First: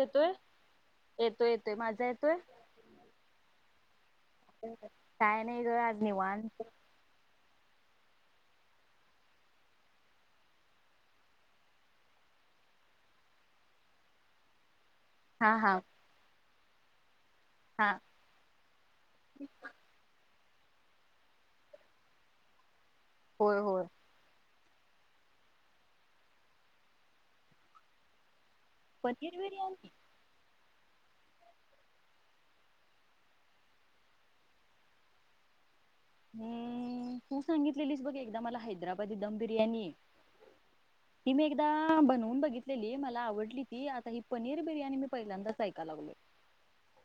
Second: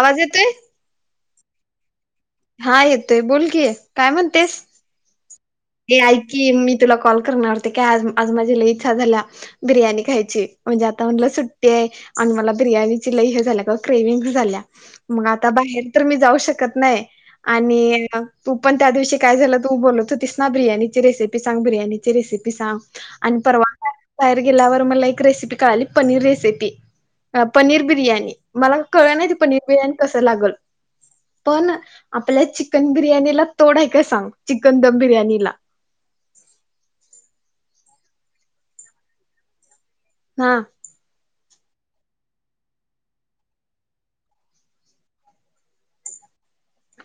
आवाज येतोय? येतो येतोय, माझा माझा ये हा येतोय. बोल की, काय म्हणतेस काय नाही ग ऐ आज ऐक की, निवांत मी तुला कॉल करणार. ते काय आज आज माझी लयं इच्छा झाल्या बिर्याणी खायची. म्हणजे आता म्हणलं सुट्टी आहे आणि मला बिर्याणीची लयं हे झाल्या क ग्रेविंग झाल्या, मग आता हा हा बाहेर तर मी जाऊ शकत नाय. हा आणि अ तू पण त्या दिवशी काय झालं? तू बोलत होतीस ना बिर्याणी ची रेसिपी सांगं, बिर्याणी ची रेसिपी सांग. आणि होय परवा होय [unintelligible] बाहेर गेल्यावर मला एक रेसिपी कळाली, पनीर रेसिपी, अ पनीर बिर्याणी. मला क कळलं नाही ते, पनीर बिर्याणी कसं लागल. पण आपल्या चिकन बिर्याणीला तोड हाय का सांग, चिकन दम बिर्याणी नि -ला. हूं तू सांगितलेलीस बघ, एकदा मला, हैदराबादी दम बिर्याणी. हा. ती मी एकदा बनवून बघितलेली, मला आवडली ती. आता ही पनीर बिर्याणी मी पहिल्यांदाच ऐकाला लागलोयं.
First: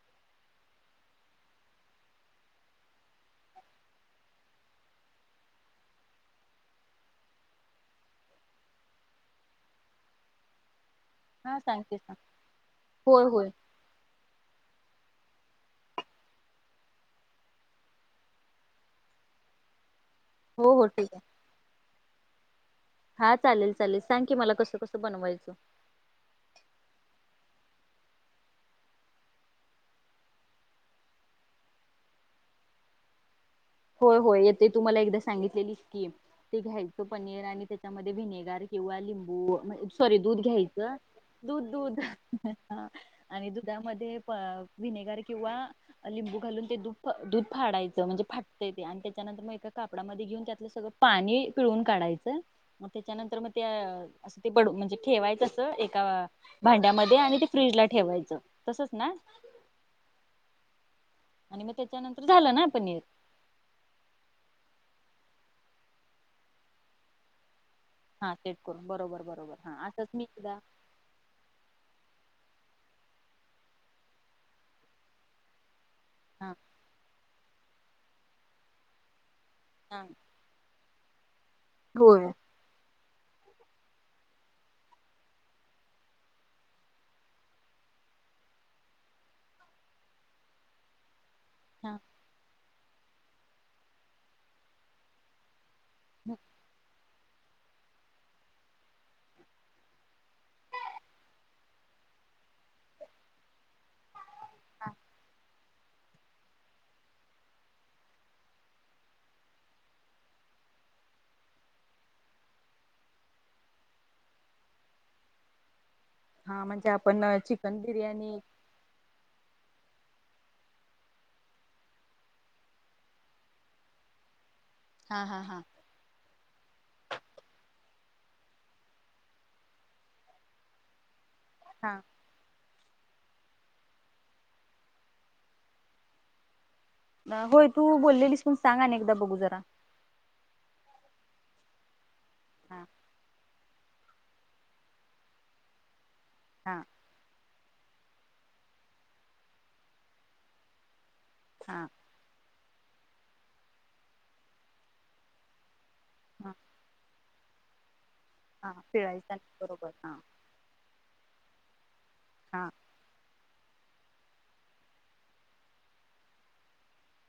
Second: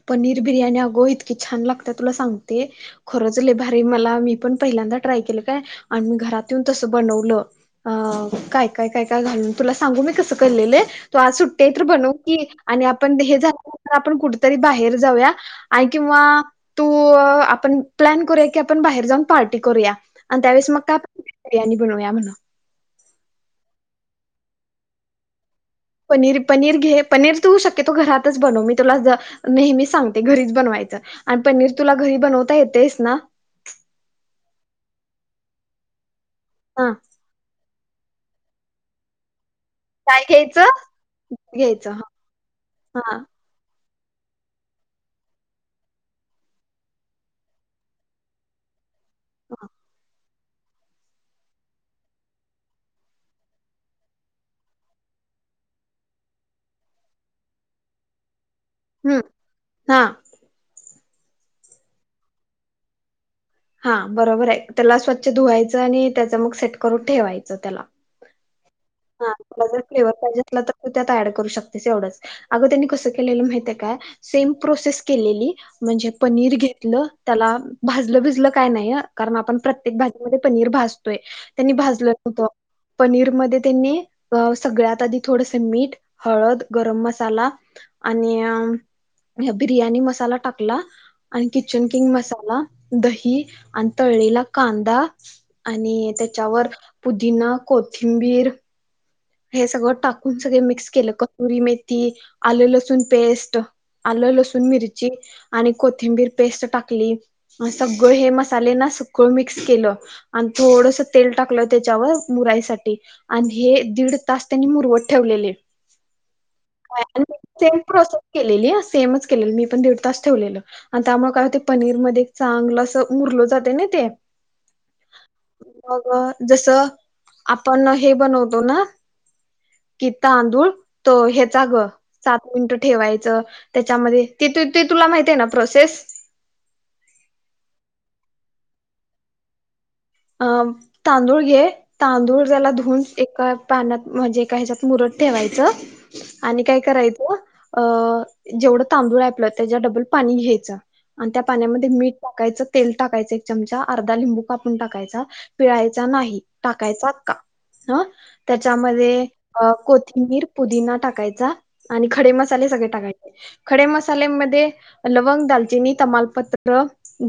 पनीर बिर्याणी अगो इतकी छान लागते, तुला सांगते, खरंच लय भारी मला मी पण पहिल्यांदा ट्राय केलं, काय आणि मी घरात येऊन तसं बनवलं. अअ काय काय काय काय घालून तुला सांगू मी, कस करलेलं. तू आज हा सुट्टी हाय तर सांगते बनव सांग की, आणि आपण होय हे होय झाल्या नंतर आपण कुट बाहेर जाऊया, आणि किंवा आ तू अ आपण प्लॅन करूया की, आपण बाहेर जाऊन पार्टी करूया. आणि त्यावेळेस हो मग हो का [unintelligible] ठीक आहे पण बिर्याणी बनवूया बनव. हा, चालेल, चालेल. सांग की मला, कसं कसं बनवायचं? पनीर, पनीर घे, पनीर तू शक्यतो घरातच बनव मी तुला नेहमीच सांगते, घरीच बनवायचं आणि पनीर तुला घरी बनवता येतेस ना? होय, होय, येते तुम्हाला एकदा सांगितलेली स्कीम- ते हा घ्यायचं पनीर आणि त्याच्या त्यामध्ये व्हिनेगार किंवा लिंबू व सॉरी दूध घ्यायचं. दूध - घ्यायचं दूध हा आणि दुधा मधे विनेगर किंवा लिंबू घालून ते दूध फा -दूध फाडायचं म्हणजे फाट- ते ते आणि त्या त्यानंतर मग एका कापडमध्ये घेऊन त्यात सगळं पाणी पिळून काढायचं. मग त्याच्यानंतर मग ते अस, ते बड, म्हणजे ठेवायचं अस एका भांड्यामध्ये आणि ते फ्रीज ला ठेवायचं. तसच ना? हम्म हा आणि मग त्याच्यानंतर झालं ना, पनीर. हा बरोबर आहे, त्याला स्वच्छ धुवायचं आणि त्याच मग सेट करून ठेवायचं त्याला. हा सेट करून बरोबर हा बरोबर तुला जर असंच फ्लेवर मी पाहिजे एकदा असला, तर तू त्यात ऍड करू शकतेस एवढंच अग त्यांनी कस केलेलं माहीतेय काय? सेम प्रोसेस केलेली म्हणजे हा पनीर घेतलं, त्याला भाजलं भिजलं काय नाही हा कारण आपण प्रत्येक हा भाजी मध्ये पनीर भाज बे [unintelligible] त्यांनी भाजलं होय. नव्हतं. पनीर मध्ये त्यांनी सगळ्यात आधी थोडस मीठ, हळद, गरम मसाला आणि बिर्याणी मसाला टाकला, आणि किचन किंग मसाला, दही, आणि तळलेला कांदा, आणि त्याच्यावर, पुदीना, कोथिंबीर, हे सगळं टाकून सग मिक्स केलं, कसुरी मेथी, आलं लसूण पेस्ट, आलं लसूण मिरची आणि कोथिंबीर पेस्ट टाकली, सगळं हे मसाले ना सगळं मिक्स केलं आणि थोडस तेल टाकलं त्याच्यावर मुराईसाठी आणि हे दीड तास त्यांनी मुरवत ठेवलेले. हा म्हणजे आपण सेम चिकन प्रोसेस बिर्याणी केलेली सेमच केलेली मी पण, तसंच ठेवलेलं आणि त्यामुळे काय होते पनीर मध्ये चांगलं अस उरल जाते ना ते हा हा हा. मग जस आपण हे बनवतो ना कि तांदूळ त हे सात मिनिट ठेवायच, त्याच्यामधे ते तुला माहित आहे ना प्रोसेस? होय, तू बोललेलीस पण सांग अने एकदा बघू जरा. अ तांदूळ घे तांदूळ ज्याला हा धुन एका पानात म्हणजे एका हेज्यात मुरत ठेवायचं. आणि काय हा करायचं अ जेवढं तांदूळ आपलं त्याच्या डबल पाणी घ्यायचं. आणि त्या हा पाण्यामध्ये मीठ टाकायचं तेल टाकायचं एक चमचा, आर्धा लिंबू कापून टाक यचा, पीळाय चा नाही. हा टाकायचा आक्का. अ हा त्याच्यामध्ये पिळायचा नाही अ बरोबर हा कोथिंबीर पुदीना टाकायचा. आणि खडे मसाले हा सगळे टाकायचे. खडे मसाल्यामध्ये लवंग, दालचिनी, तमालपत्र,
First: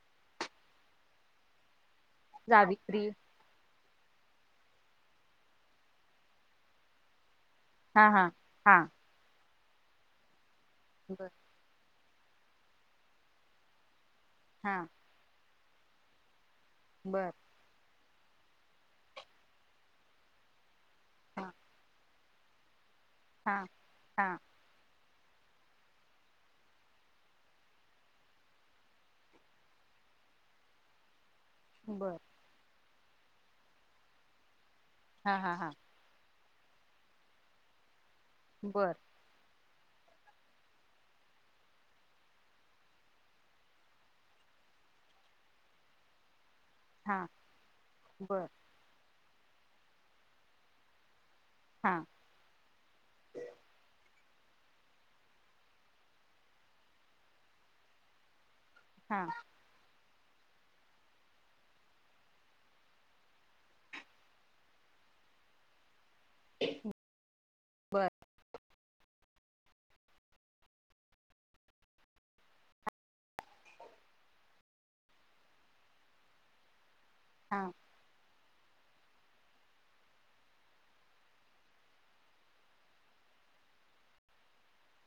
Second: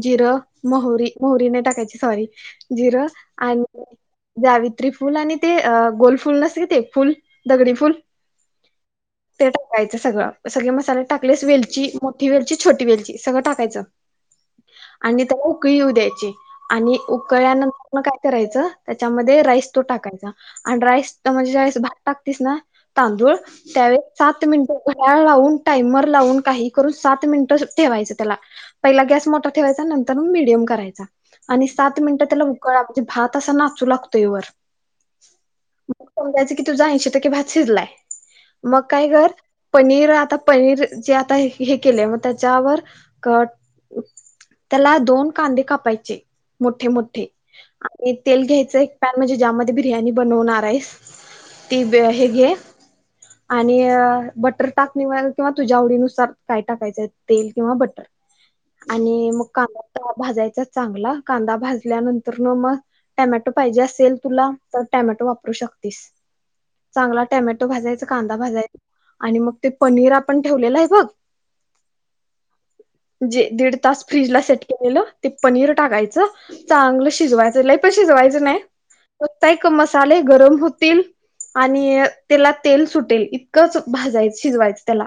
जिरं, मोहरी, मोहरी नाही टाकायची सॉरी. जिरं जावित्री आणि जावित्री फुल आणि ते अ गोल फुल नसते का ते फुल दगडी फुल हा हा, हा. ते टाकायचं सगळं. सगळे मसाले बर टाकलेस वेलची मोठी वेलची छोटी वेलची सगळं टाकायचं. हा आणि त्याला उकळी येऊ द्यायची. आणि बर उप म काय करायचं त्याच्यामध्ये राईस तो टाकायचा. आणि राईस तर हा म्हणजे ज्यावेळेस भात टाकतीस ना! तांदूळ हा त्यावेळेस हा सात मिनिटं लाऊन टाईमर लावून काही करून सात मिनटं ठेवायचं त्याला पहिला ग्यास मोठा ठेवायचा नंतरमीडीयम करायचा आणि बर मिनट त्याला उकळ भात असा नाचू लागतोय वर. हा हा हा. तूजा ऐशी टक्के भात शिजलाय. मग बर काय कर? पनीर आता पनीर जे आता हे केले मग त्याच्यावर त्याला दोन कांदे कापायचे. मोठे हा मोठे आणि तेल बर घ्यायच एक पॅन म्हणजे ज्यामध्ये बिर्याणी बनवणारेस.. ती हा हे घे आणि.. अ.. बटर टाकणी किंवा तुझ्या आवडीनुसार काय टाकायचंय तेल किंवा बटर. आणि हा मग का भाजायचा चांगला. कांदा भाजल्यानंतर न मग टॅमॅटो पाहिजे असेल तुला तर टॅमॅटो वापरू शकतेस. चांगला टॅमॅटो भाजायच बर कांदा भाजायचा. आणि मग ते पनीर आपण ठेवलेलं आहे बघ जे दीड तास फ्रीजला सेट केलेलं ते पनीर टाकायचं. च चांगल. हा शिज िवायंय पशी जवायचं नाही. एक मसाले गरम होतील आणि त्याला तेल सुटेल इतकंच भाजायच शिजवायचं त्याला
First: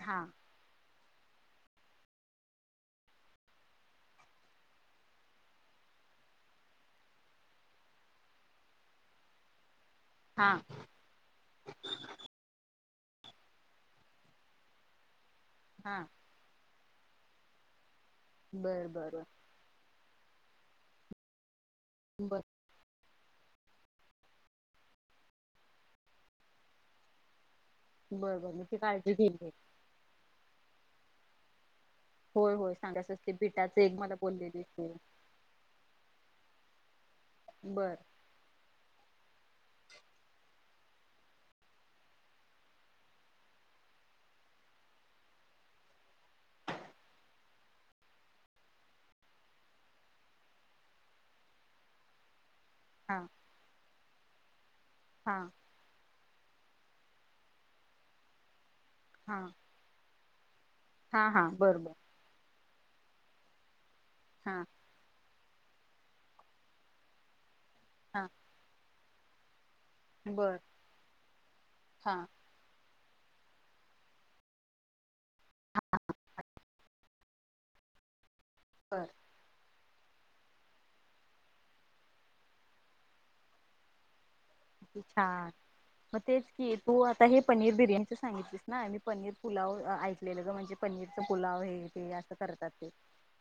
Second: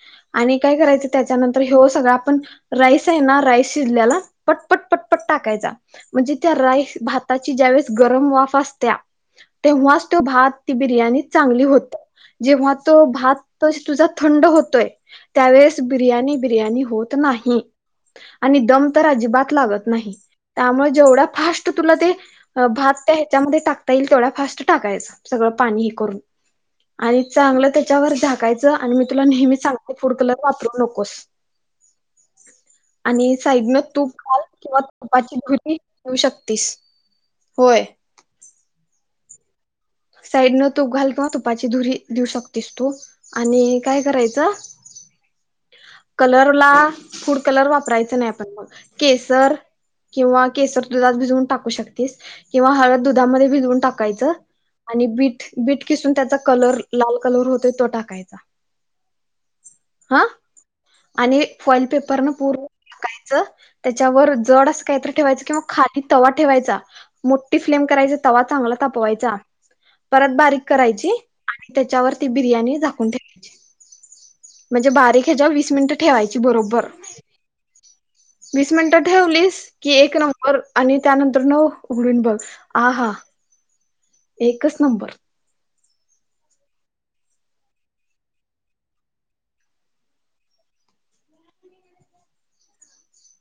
हा आणि काय करायचं त्याच्यानंतर हे सगळ आपण राईस आहे ना राईस शिजलेला पण पट पटपट टाकायचा म्हणजे त्या राईस भाताची ज्यावेेळेस गरम वाफ असत्या तेव्हा तो हा भात ती बिर्याणी चांगली होत जेव्हा तो भात त तुझा थंड होतोय त्यावेळेस हा बिर्याणी बिर्याणी होत नाही आणि बर दम तर बर अजिबात नाही त्यामुळे जेवा फा तुला ते बर भात ह्याच्यामध्ये टाकता येईल तेवढा फास् टाकायच सगळं पाणी हे करून आणि चांगलं त्याच्यावर बर बर झााकायचं ती आणि मी काळजी तुला घेईन. नेहमी सांगतो फूड कलर वापरू नकोस होय होय सांगायच असते आणि साईडनं पिटाचं एक तूप मला बोललेली किंवा ते तुपाची भुी [unintelligible] ठेऊ शकतेस होय बर साईड न तूप घाल किंवा तुपाची धुरी देऊ शकतेस तू आणि काय करायचं कलरला फूड कलर वापरायच नाही आपण म केसर किंवा केसर दुधात भिजवून टाकू शकतेस किंवा हळद हा दुधामध्ये भिजवून टाकायचं आणि हा बीट बीट किसून त्याचा कलर लाल कलर होतय तो टाकायचा हा हा हा आणि हा बर फॉईल बर पेपरन पूर्व त कायचं त्याच्यावर हा जड असं काहीतरी ठेवायचं किंवा खाली तवा ठेवायचा मोट टी फ्लेम करायचे हा तवा चांगला ताप पोहेचा. परत बर बारीक करायची आणि त्याच्यावर हा ती बिर्याणी झाक म्हणजे बारीक ह्याच्याव वीस मिनट ठेवायची बरोबर. वीस मिनिटं बर ठेवलीस? कि एक नंबर आणि त्यानंतरन ऊ उघडून बघ आहा. एकच नंबर म तेच कि तू आता हे पनीर बिर्याणीच सांगितलीस ना मी पनीर पुलाव अ ऐकलेलं ग म्हणजे पनीरच पुलाव हे ते अस करतात ते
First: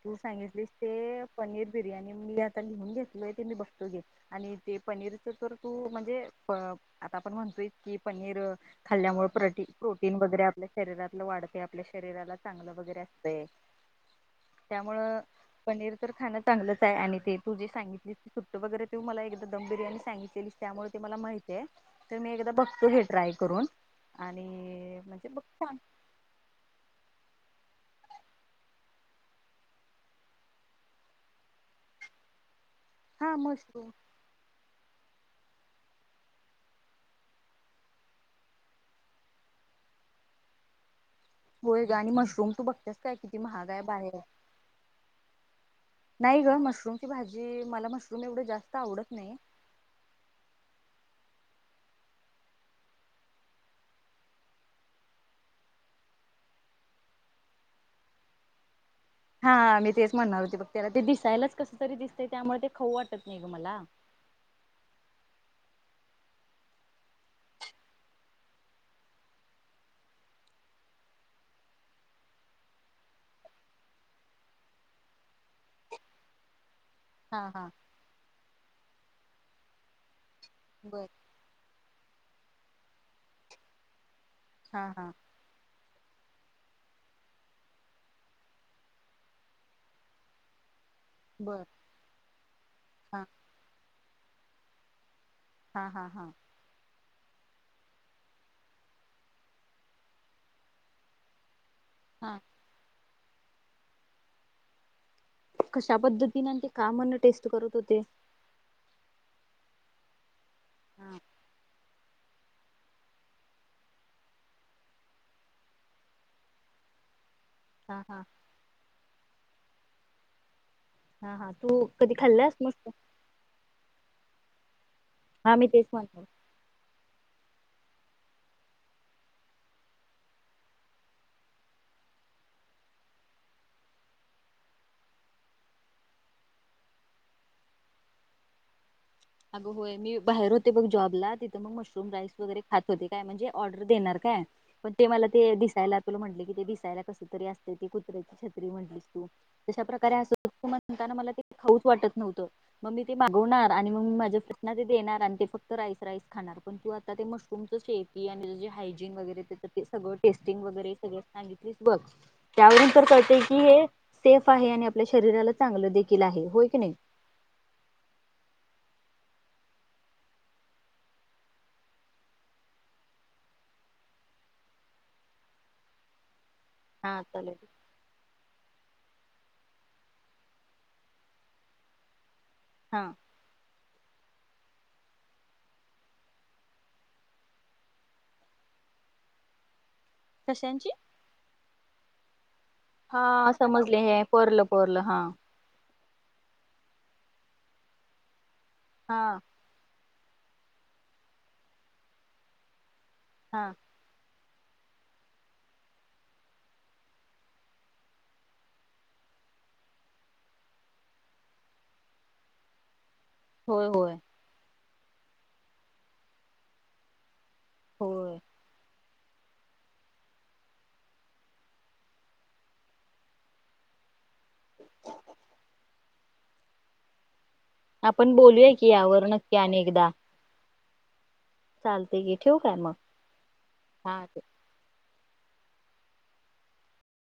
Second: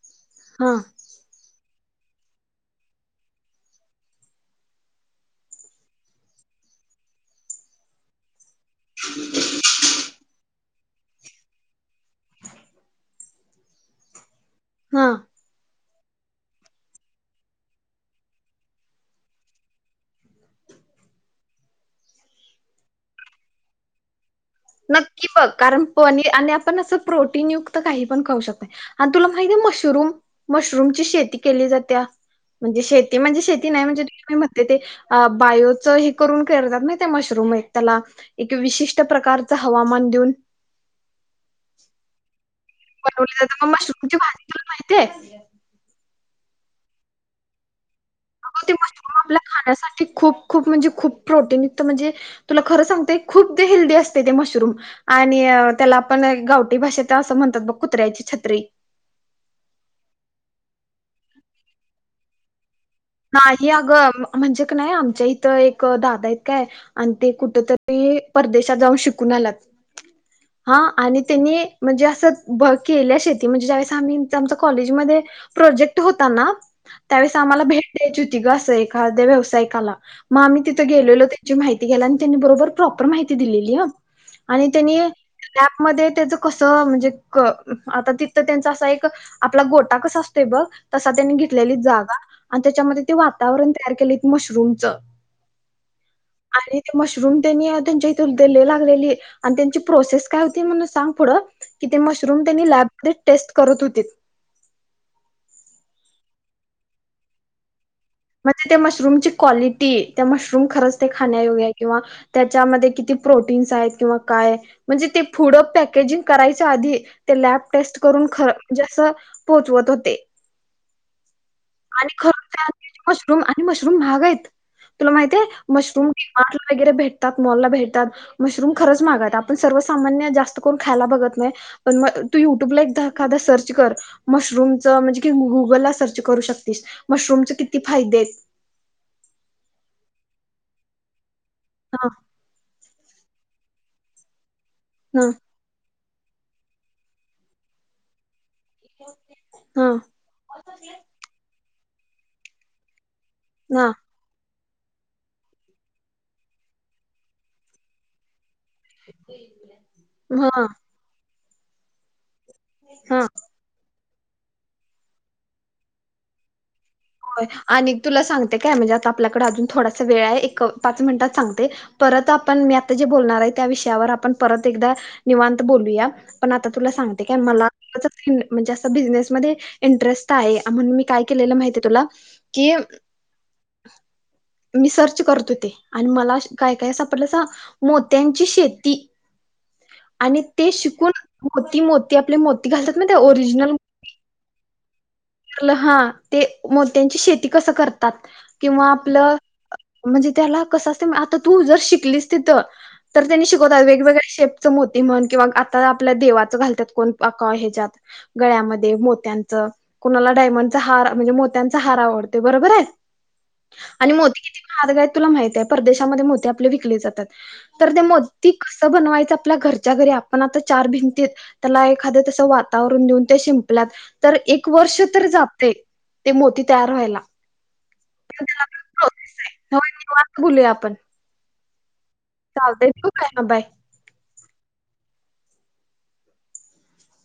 तू सांगितलीस हा ते पनीर बिर्याणी मी आता लिहून घेतलोय ते मी बघतो घे आणि ते पनीरच तर तू म्ह जे प आता आपण म्हणतोयच की पनीर अं खाल्ल्यामुळं प्रटी प्रोटीन वगैरे आपल शरीरातलं वाढतंय आपल्या शरीराला चांगलं वगैरे असतय. हा त्यामुळं पनीर तर खाणं चांगलंच हाय आणि ते तू जी सांगितलीस सुट्ट वगैरे तू मला एकदा दम बिर्याणी सांगितलेलीस त्यामुळं ते मला माहितीय ते मी एकदा बघतो घे ट्राय करून. आणि नक्की म्हणजे बघ सांग कारण पनी आणि आपण अस प्रोटीन युक त काही पण खऊ शकतंय आणि तुला माहित्याय मशरूम मशरूमची शेती केली जात्या म्हणजे शेती हा म्हणजे शेती नाही मशरूम म्हणजे [unintelligible] म्हणते ते अ बायोचं हे करून करत्यात महित्याय मशरूम हे त्याला एक विशिष्ट प्रकार च हवामान द्वून होय ग आणि मशरूम तू बघतेस काय बनवली किती जाते महाग म आहे मशरूम बाहेर ची भाजी तुला माहितेय? नाही ग मशरूम ची भाजी मला मश आज ते मशरूम आपल्या खाण्यासाठी खूप खूप म्हणजे खूप प्रोटीन युक्त म्हणजे तुला खरं सांगते खूप ते हेल्दी असतय ते मशरूम आणि अ त्याला आपण गावटी भाषेत असं म्हणतात बघ कुत्र्याची छत्री. हा! मी तेच म्हणार होते बघ त्याला ते दिसायलाच कस तरी दिसतय त्यामुळे ते खाऊ वाटत ग नाही मला आग म म्हणजे कणी आमच्या इथं एक क दादा इत काय आण ते कुठ तरी परदेशात जाऊन शिकून आल्यात हा आणि त्यनी म्हणजे असं भ केल्या शेती म्हणजे ज्यावेस आम्ही म च आमचं कॉलेजमध्ये प्रोजेक्ट होता ना त्यावेळेस हा आम्हाला हा भेट द्यूति ग अस एखाद्या व्यावसायिकाला म आम्ही तिथं बर गेलेलो त्यांची माहि ते गेल नी त्यांनी बरोबर प्रॉपर माहिती दिलेली हं आणि हा त्यनी हा मध्ये त्याच कस म्हणजे क आता तिथं त्यांच असा एक आपला गोटा कसा असतोय बघ तसा त्यांनी बर घेतल्यालीत जागा त्यच्यामध्ये ते हा वातावरण यार केलीत मशरूमच हा हा हा. मशरूम त्यनी त्यांच्या इथ लई लागलेली आणि त्यांची प्रोसेस काय होती म्हण सांग पुढं कि ते हा मशरूम त्यांनी ल्याब ते टेस्ट करत होतीत कश्या पद्धतीने ते का म्हण टेस्ट करत होते म्हणजे त्या मशरूम ची क्वालिटी, त्या मशरूम रूम खरच हा ते खाण्यायोग किंवा त्याच्यामध्ये किती प्रोटीन्स आहेत किंवा काय म्हणजे ते फुढं पॅकेजिंग करायच्या आधी ते लॅब टेस्ट हा हा करून खर म्हणजे असं पोहोचवत होते हा हा तू कधी आणि खाल्लास खर मस्त मशरूम आणि मशरूम महागाईत तुला माहतीये हा मी तेच मशरूम डी म्हणतो मार्टला वगैरे भेटतात मॉला भेटत मशरूम खर्च महागायत आपण सर्वसामान्य जास्त करून खायला बघत नाय पण तू युट्युब ला एकदा सर्च कर मशरूम च किंग गुगल ला सर्च करू श मशरूमचे किती फायदे आहेत अगं होय मी बाहेर होते बघ जॉबला मग हा मशरूम राईस वगैरे खात होते काय म्हणजे ऑर्डर देणार काय मग ते मला हा ते दिसायला म्हटले कि ते दिसायला कस तरी असतय ते कुत्र्याची म्हणालीस तू तशा हा प्रकारे अस म्हणताना मला ते खऊच वाटत नव्हतं मग मी ते मागवणार आणि ते देणार आणि ते फक्त राईस राईस खाणार पण तू आता ते मशरूमच शेती आणि जे हायजीन वगैरे तर ते सगळ हा टेस्टिंग हा वगैरे सगळं सांगितलीस बघ त्यावरून तर हा. कळतय की हे सेफ आहे आणि आपल्या शरीराला चांगलं देखील आहे होय की नाही होय आणि तुला सांगते काय म्हणजे आता आपल्याकडे अजून थोडासा वेळ आहे एक पाच मिनिटात सांगते परत आपण मी आता जे बोलणार आहे त्या विषयावर आपण परत एकदा निवांत बोलूया पण आता तुला हा सांगते काय चालेल मला बिन म्हणजे अस बिजनेस मध्ये इन्टरेस्टं आहे, आ- म्हणुन मी काय केलेले माहीतेय- तुला- कि- हा मी सर्च करत होते, आणि मला काय -काय सापडलं सांग! मोत्यांची शेती. आणि ते शिकून मोती मोत- ते आपल मो- हां समजले हे पर्ल पर्ल हां- तें- मोत्यांची शेती कसं करतात. किंवा आपलं- हा म्हणजे त्याला कसं असतय, आता तू जर शिकलीस तिथं- तर त्यांनी हा शिकवतात वेगवेगळे शेप- ते मोती म्हण किंवा आपलं -आपलं देवाच घालत्यात कोण आका हेज्यात गळ्यामध्ये, मोत्याचं कोणाला डायमंडच हार म्हणजे मो- -त्यांचा हार आवडते बरोबर आहे. होय आणि होय. मोती किती- आगं तुला माहितेय परदेशामध्ये मोती आपल विकले जातात- तर ते होय मोतीं कसं बनवायचं- आपला घरच्या घरी आपण आता चार भिंतीत त्याला एखाद तस वातावरण देऊन ते शिंपलात- तर एक वर्ष तर जातय. ते मोती तयार व्हायला- आपण पण त्याला बोलूया पण की यावर प्रोसेस नक्की आहे आणि होय एकदा. निवांत बोलूया आपण चालतेय की, ठेवु काय चालतंय मग. ठेवू काय? हा, बाय. हां